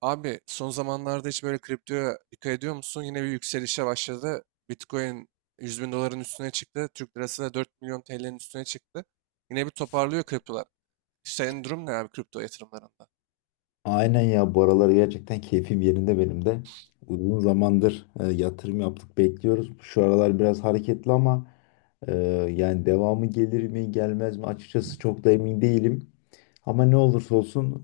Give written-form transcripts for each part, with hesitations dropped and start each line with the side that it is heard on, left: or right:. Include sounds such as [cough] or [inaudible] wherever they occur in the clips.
right: Abi son zamanlarda hiç böyle kriptoya dikkat ediyor musun? Yine bir yükselişe başladı. Bitcoin 100 bin doların üstüne çıktı. Türk lirası da 4 milyon TL'nin üstüne çıktı. Yine bir toparlıyor kriptolar. Senin durum ne abi kripto yatırımlarında?
left: Aynen ya bu aralar gerçekten keyfim yerinde benim de. Uzun zamandır yatırım yaptık bekliyoruz. Şu aralar biraz hareketli ama e, yani devamı gelir mi gelmez mi açıkçası çok da emin değilim. Ama ne olursa olsun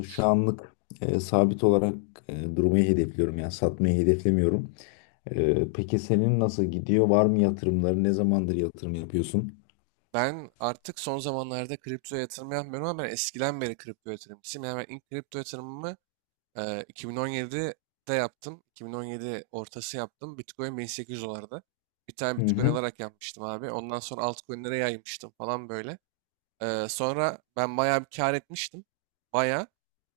left: şu anlık sabit olarak durmayı hedefliyorum yani satmayı hedeflemiyorum. Peki senin nasıl gidiyor? Var mı yatırımları? Ne zamandır yatırım yapıyorsun?
right: Ben artık son zamanlarda kriptoya yatırım yapmıyorum ama ben eskiden beri kripto yatırımcısıyım. Yani ben ilk kripto yatırımımı e, 2017'de yaptım. 2017 ortası yaptım. Bitcoin 1800 dolardı. Bir tane
left: Hı
right: Bitcoin
left: hı.
right: alarak yapmıştım abi. Ondan sonra altcoin'lere yaymıştım falan böyle. Sonra ben bayağı bir kar etmiştim. Bayağı.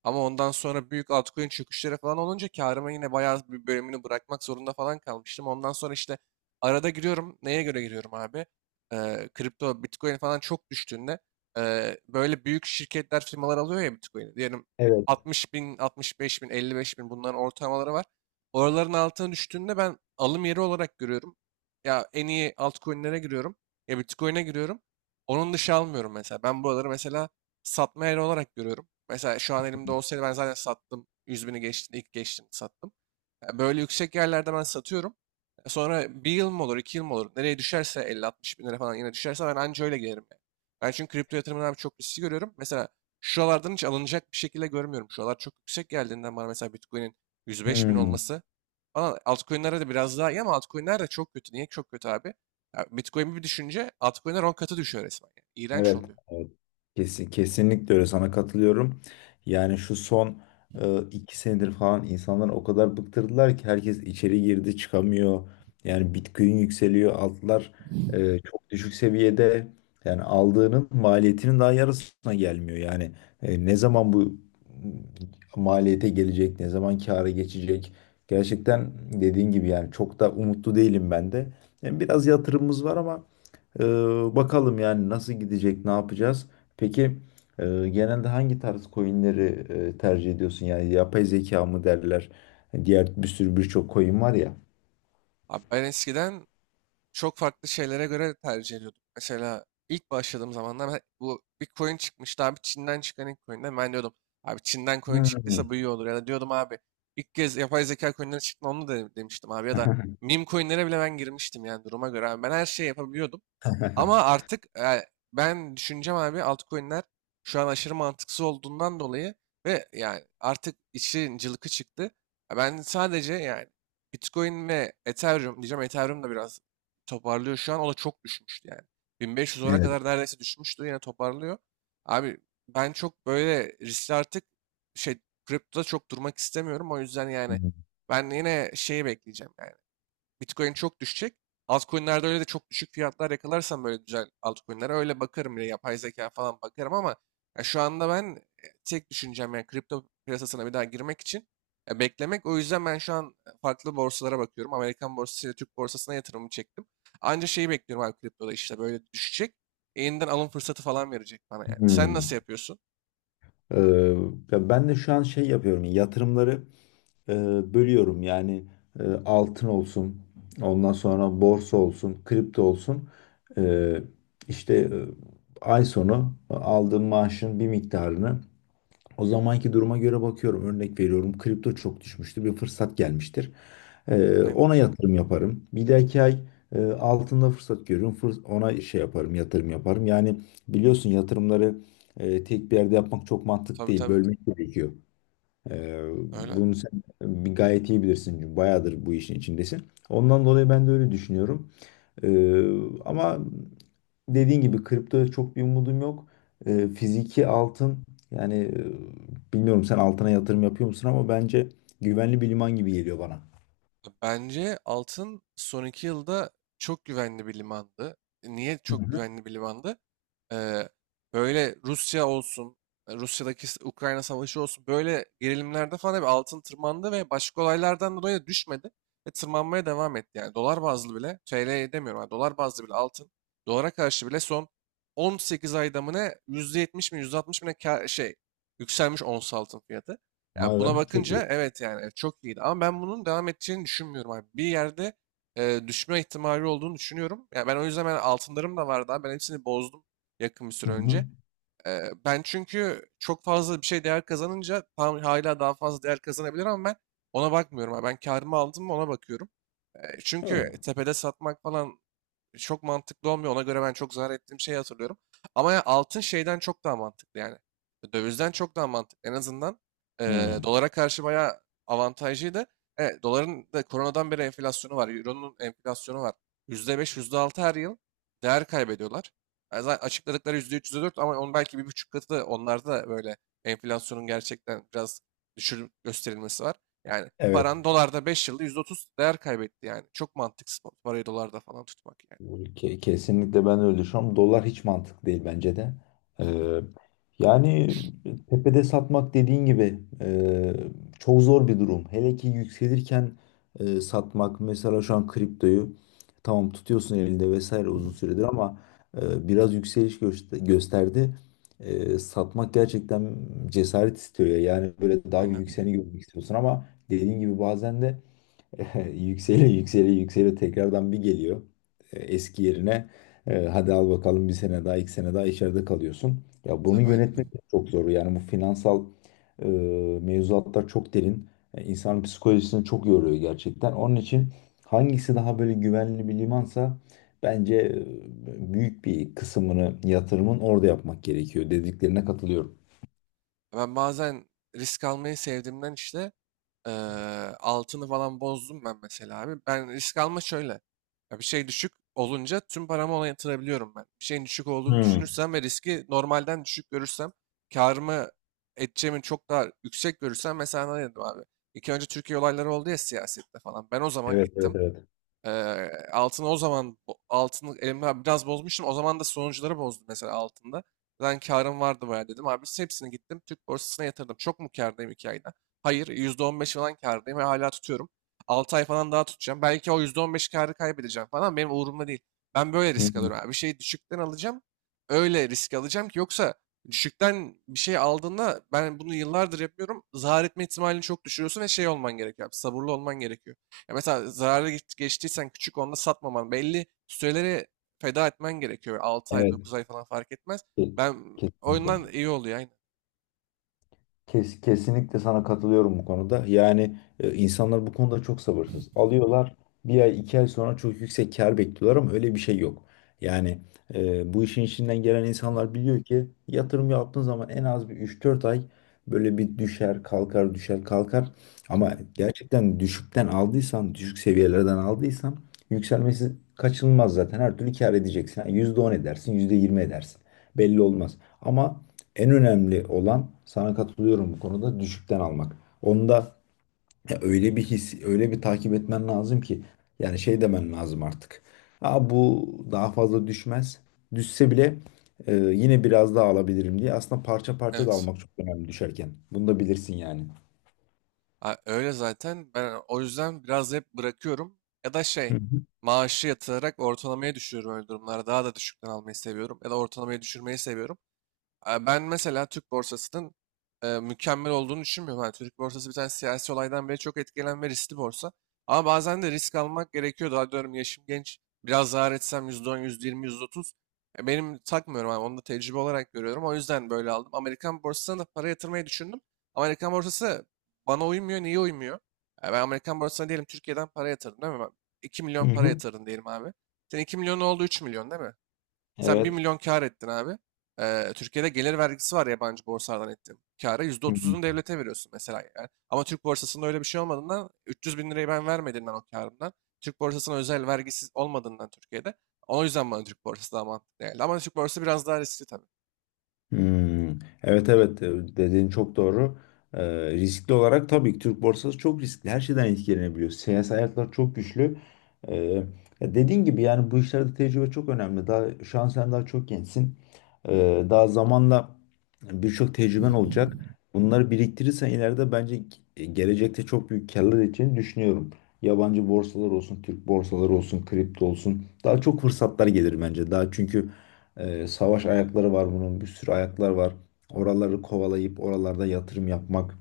right: Ama ondan sonra büyük altcoin çöküşleri falan olunca karıma yine bayağı bir bölümünü bırakmak zorunda falan kalmıştım. Ondan sonra işte arada giriyorum. Neye göre giriyorum abi? Kripto, Bitcoin falan çok düştüğünde böyle büyük şirketler, firmalar alıyor ya Bitcoin'i. Diyelim
left: Evet.
right: 60 bin, 65 bin, 55 bin bunların ortalamaları var. Oraların altına düştüğünde ben alım yeri olarak görüyorum. Ya en iyi altcoin'lere giriyorum. Ya Bitcoin'e giriyorum. Onun dışı almıyorum mesela. Ben buraları mesela satma yeri olarak görüyorum. Mesela şu an elimde olsaydı ben zaten sattım. 100 bini geçti, ilk geçtim sattım. Böyle yüksek yerlerde ben satıyorum. Sonra bir yıl mı olur, iki yıl mı olur? Nereye düşerse 50-60 bin lira falan yine düşerse ben anca öyle gelirim yani. Ben çünkü kripto yatırımını abi çok riskli görüyorum. Mesela şuralardan hiç alınacak bir şekilde görmüyorum. Şuralar çok yüksek geldiğinden bana mesela Bitcoin'in 105 bin
left: Hmm.
right: olması falan altcoin'lere de biraz daha iyi ama altcoin'ler de çok kötü. Niye çok kötü abi? Ya Bitcoin bir düşünce altcoin'ler 10 katı düşüyor resmen. Yani. İğrenç
left: Evet,
right: oluyor.
left: evet. Kesinlikle öyle sana katılıyorum. Yani şu son 2 senedir falan insanlar o kadar bıktırdılar ki herkes içeri girdi çıkamıyor. Yani Bitcoin yükseliyor, altlar çok düşük seviyede. Yani aldığının maliyetinin daha yarısına gelmiyor. Yani ne zaman bu maliyete gelecek, ne zaman kâra geçecek? Gerçekten dediğin gibi yani çok da umutlu değilim ben de. Yani biraz yatırımımız var ama ee, bakalım yani nasıl gidecek, ne yapacağız? Peki e, genelde hangi tarz coinleri tercih ediyorsun? Yani yapay zeka mı derler? Diğer bir sürü birçok coin var ya.
right: Abi ben eskiden çok farklı şeylere göre tercih ediyordum. Mesela ilk başladığım zamanlar bu bir coin çıkmıştı abi Çin'den çıkan ilk coin'de ben diyordum abi Çin'den coin çıktıysa
left: Hmm.
right: bu iyi olur ya da diyordum abi ilk kez yapay zeka coin'leri çıktı onu da demiştim abi ya da meme coin'lere bile ben girmiştim yani duruma göre abi ben her şeyi yapabiliyordum. Ama
left: [laughs]
right: artık ben düşüneceğim abi altcoin'ler şu an aşırı mantıksız olduğundan dolayı ve yani artık işin cılkı çıktı. Ya ben sadece yani Bitcoin ve Ethereum diyeceğim. Ethereum da biraz toparlıyor şu an. O da çok düşmüştü yani. 1500 dolara
left: Evet.
right: kadar neredeyse düşmüştü. Yine toparlıyor. Abi ben çok böyle riskli artık şey kriptoda çok durmak istemiyorum. O yüzden yani ben yine şeyi bekleyeceğim. Yani Bitcoin çok düşecek. Altcoin'lerde öyle de çok düşük fiyatlar yakalarsam böyle güzel altcoin'lere öyle bakarım. Yine yapay zeka falan bakarım ama ya şu anda ben tek düşüncem yani kripto piyasasına bir daha girmek için beklemek. O yüzden ben şu an farklı borsalara bakıyorum. Amerikan borsası ile Türk borsasına yatırımımı çektim. Anca şeyi bekliyorum abi kriptoda işte böyle düşecek. Yeniden alım fırsatı falan verecek bana yani. Sen nasıl
left: Hmm.
right: yapıyorsun?
left: Ee, ya ben de şu an şey yapıyorum. Yatırımları e, bölüyorum. Yani altın olsun, ondan sonra borsa olsun, kripto olsun. Ee, işte ay sonu aldığım maaşın bir miktarını. O zamanki duruma göre bakıyorum. Örnek veriyorum. Kripto çok düşmüştür. Bir fırsat gelmiştir. Ee,
right: Aynen.
left: ona yatırım yaparım. Bir dahaki ay altında fırsat görüyorum. Ona şey yaparım, yatırım yaparım. Yani biliyorsun yatırımları tek bir yerde yapmak çok mantık
right: Tabii
left: değil.
right: tabii.
left: Bölmek gerekiyor. Ee,
right: Öyle.
left: bunu sen bir gayet iyi bilirsin. Çünkü bayağıdır bu işin içindesin. Ondan dolayı ben de öyle düşünüyorum. Ee, ama dediğin gibi kriptoda çok bir umudum yok. Fiziki altın yani bilmiyorum sen altına yatırım yapıyor musun ama bence güvenli bir liman gibi geliyor bana.
right: Bence altın son 2 yılda çok güvenli bir limandı. Niye
left: Hı
right: çok
left: hı.
right: güvenli bir limandı? Ee, Böyle Rusya olsun, Rusya'daki Ukrayna savaşı olsun böyle gerilimlerde falan hep altın tırmandı ve başka olaylardan dolayı da düşmedi ve tırmanmaya devam etti. Yani dolar bazlı bile, TL demiyorum yani dolar bazlı bile altın, dolara karşı bile son 18 ayda mı ne %70 mi %60 mi ne yükselmiş ons altın fiyatı. Yani
left: Vay be,
right: buna
left: çok iyi.
right: bakınca evet yani evet, çok iyiydi. Ama ben bunun devam edeceğini düşünmüyorum abi. Bir yerde düşme ihtimali olduğunu düşünüyorum. Ya ben o yüzden ben altınlarım da vardı abi. Ben hepsini bozdum yakın bir
left: Hı
right: süre önce.
left: hı.
right: Ben çünkü çok fazla bir şey değer kazanınca tam hala daha fazla değer kazanabilir ama ben ona bakmıyorum abi. Ben karımı aldım mı ona bakıyorum.
left: Evet.
right: Çünkü tepede satmak falan çok mantıklı olmuyor. Ona göre ben çok zarar ettiğim şeyi hatırlıyorum. Ama ya altın şeyden çok daha mantıklı yani. Dövizden çok daha mantıklı. En azından
left: Hı.
right: dolara karşı bayağı avantajlıydı. Evet, doların da koronadan beri enflasyonu var. Euro'nun enflasyonu var. %5, %6 her yıl değer kaybediyorlar. Yani zaten açıkladıkları %3, %4 ama onun belki bir buçuk katı da onlarda da böyle enflasyonun gerçekten biraz düşür gösterilmesi var. Yani
left: Evet.
right: paran dolarda 5 yılda %30 değer kaybetti yani. Çok mantıksız parayı dolarda falan tutmak yani.
left: Kesinlikle ben de öyle düşünüyorum. Dolar hiç mantıklı değil bence de. Ee, yani tepede satmak dediğin gibi çok zor bir durum. Hele ki yükselirken satmak, mesela şu an kriptoyu tamam tutuyorsun elinde vesaire uzun süredir, ama biraz yükseliş gösterdi. Satmak gerçekten cesaret istiyor ya. Yani böyle daha bir
right: Aynen.
left: yükseleni görmek istiyorsun ama dediğin gibi bazen de [laughs] yükseli yükseli yükseli tekrardan bir geliyor eski yerine. Hadi al bakalım, bir sene daha 2 sene daha içeride kalıyorsun. Ya bunu
right: Tabii aynen.
left: yönetmek de çok zor. Yani bu finansal e, mevzuatlar çok derin. İnsanın psikolojisini çok yoruyor gerçekten. Onun için hangisi daha böyle güvenli bir limansa bence büyük bir kısmını yatırımın orada yapmak gerekiyor. Dediklerine katılıyorum.
right: Ben bazen risk almayı sevdiğimden işte eee, altını falan bozdum ben mesela abi. Ben risk alma şöyle. Ya bir şey düşük olunca tüm paramı ona yatırabiliyorum ben. Bir şeyin düşük olduğunu
left: Hmm.
right: düşünürsem ve riski normalden düşük görürsem karımı edeceğimi çok daha yüksek görürsem mesela ne dedim abi. İki önce Türkiye olayları oldu ya siyasette falan. Ben o zaman
left: Evet, evet,
right: gittim.
left: evet.
right: Altını o zaman altını elimden biraz bozmuştum. O zaman da sonuçları bozdu mesela altında. Ben karım vardı bayağı dedim. Abi hepsini gittim Türk borsasına yatırdım. Çok mu kârdayım 2 ayda? Hayır %15 falan kârdayım ve hala tutuyorum. 6 ay falan daha tutacağım. Belki o %15 kârı kaybedeceğim falan benim umurumda değil. Ben böyle
left: Hı.
right: risk alıyorum, abi. Bir şeyi düşükten alacağım. Öyle risk alacağım ki yoksa düşükten bir şey aldığında ben bunu yıllardır yapıyorum. Zarar etme ihtimalini çok düşürüyorsun ve şey olman gerekiyor. Abi, sabırlı olman gerekiyor. Ya mesela zararlı geçtiysen küçük onda satmaman belli süreleri feda etmen gerekiyor. 6 ay
left: Evet.
right: 9 ay falan fark etmez.
left: Ke-
right: Ben
left: Kesinlikle.
right: oyundan iyi oluyor aynen.
left: Kesinlikle sana katılıyorum bu konuda. Yani insanlar bu konuda çok sabırsız. Alıyorlar, bir ay 2 ay sonra çok yüksek kar bekliyorlar ama öyle bir şey yok. Yani bu işin içinden gelen insanlar biliyor ki, yatırım yaptığın zaman en az bir 3-4 ay böyle bir düşer kalkar düşer kalkar. Ama gerçekten düşükten aldıysan, düşük seviyelerden aldıysan yükselmesi kaçınılmaz zaten. Her türlü kar edeceksin. Yani %10 edersin, %20 edersin. Belli olmaz. Ama en önemli olan, sana katılıyorum bu konuda, düşükten almak. Onda ya öyle bir his, öyle bir takip etmen lazım ki yani şey demen lazım artık. Aa, bu daha fazla düşmez. Düşse bile yine biraz daha alabilirim diye. Aslında parça parça da
right: Evet.
left: almak çok önemli düşerken. Bunu da bilirsin yani.
right: Ha, öyle zaten ben o yüzden biraz hep bırakıyorum. Ya da
left: Hı hı.
right: maaşı yatırarak ortalamaya düşürüyorum öyle durumlarda. Daha da düşükten almayı seviyorum. Ya da ortalamaya düşürmeyi seviyorum. Ben mesela Türk borsasının mükemmel olduğunu düşünmüyorum. Yani Türk borsası bir tane siyasi olaydan beri çok etkilenen ve riskli borsa. Ama bazen de risk almak gerekiyor. Daha diyorum yaşım genç. Biraz zarar etsem %10, %20, %30. Benim takmıyorum abi. Onu da tecrübe olarak görüyorum. O yüzden böyle aldım. Amerikan borsasına da para yatırmayı düşündüm. Ama Amerikan borsası bana uymuyor. Niye uymuyor? Ben Amerikan borsasına diyelim Türkiye'den para yatırdım değil mi? Ben 2
left: Hı
right: milyon para
left: hı.
right: yatırdın diyelim abi. Senin 2 milyon oldu, üç milyon değil mi? Sen bir
left: Evet.
right: milyon kar ettin abi. Türkiye'de gelir vergisi var yabancı borsalardan ettiğin kâra. Yüzde
left: Hı hı.
right: otuz'unu devlete veriyorsun mesela. Yani. Ama Türk borsasında öyle bir şey olmadığından 300 bin lirayı ben vermediğimden o karımdan. Türk borsasına özel vergisiz olmadığından Türkiye'de. O yüzden bana Türk borsası daha mantıklı geldi. Ama Türk borsası biraz daha riskli tabii.
left: Hmm, evet, evet, dediğin çok doğru. Riskli olarak tabii ki Türk borsası çok riskli. Her şeyden etkilenebiliyor. Siyasi ayaklar çok güçlü. Ee, ya dediğin gibi yani bu işlerde tecrübe çok önemli. Daha şu an sen daha çok gençsin. Daha zamanla birçok tecrüben olacak. Bunları biriktirirsen ileride bence gelecekte çok büyük karlar edeceğini düşünüyorum. Yabancı borsalar olsun, Türk borsaları olsun, kripto olsun. Daha çok fırsatlar gelir bence. Daha çünkü savaş ayakları var bunun, bir sürü ayaklar var. Oraları kovalayıp oralarda yatırım yapmak,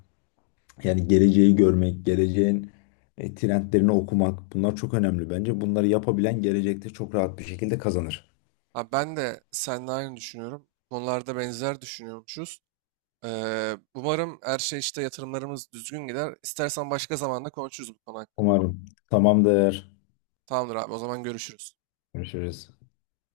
left: yani geleceği görmek, geleceğin trendlerini okumak bunlar çok önemli bence. Bunları yapabilen gelecekte çok rahat bir şekilde kazanır.
right: Abi ben de seninle aynı düşünüyorum. Konularda benzer düşünüyormuşuz. Umarım her şey işte yatırımlarımız düzgün gider. İstersen başka zamanda konuşuruz bu konu hakkında.
left: Umarım. Tamamdır.
right: Tamamdır abi o zaman görüşürüz.
left: Görüşürüz.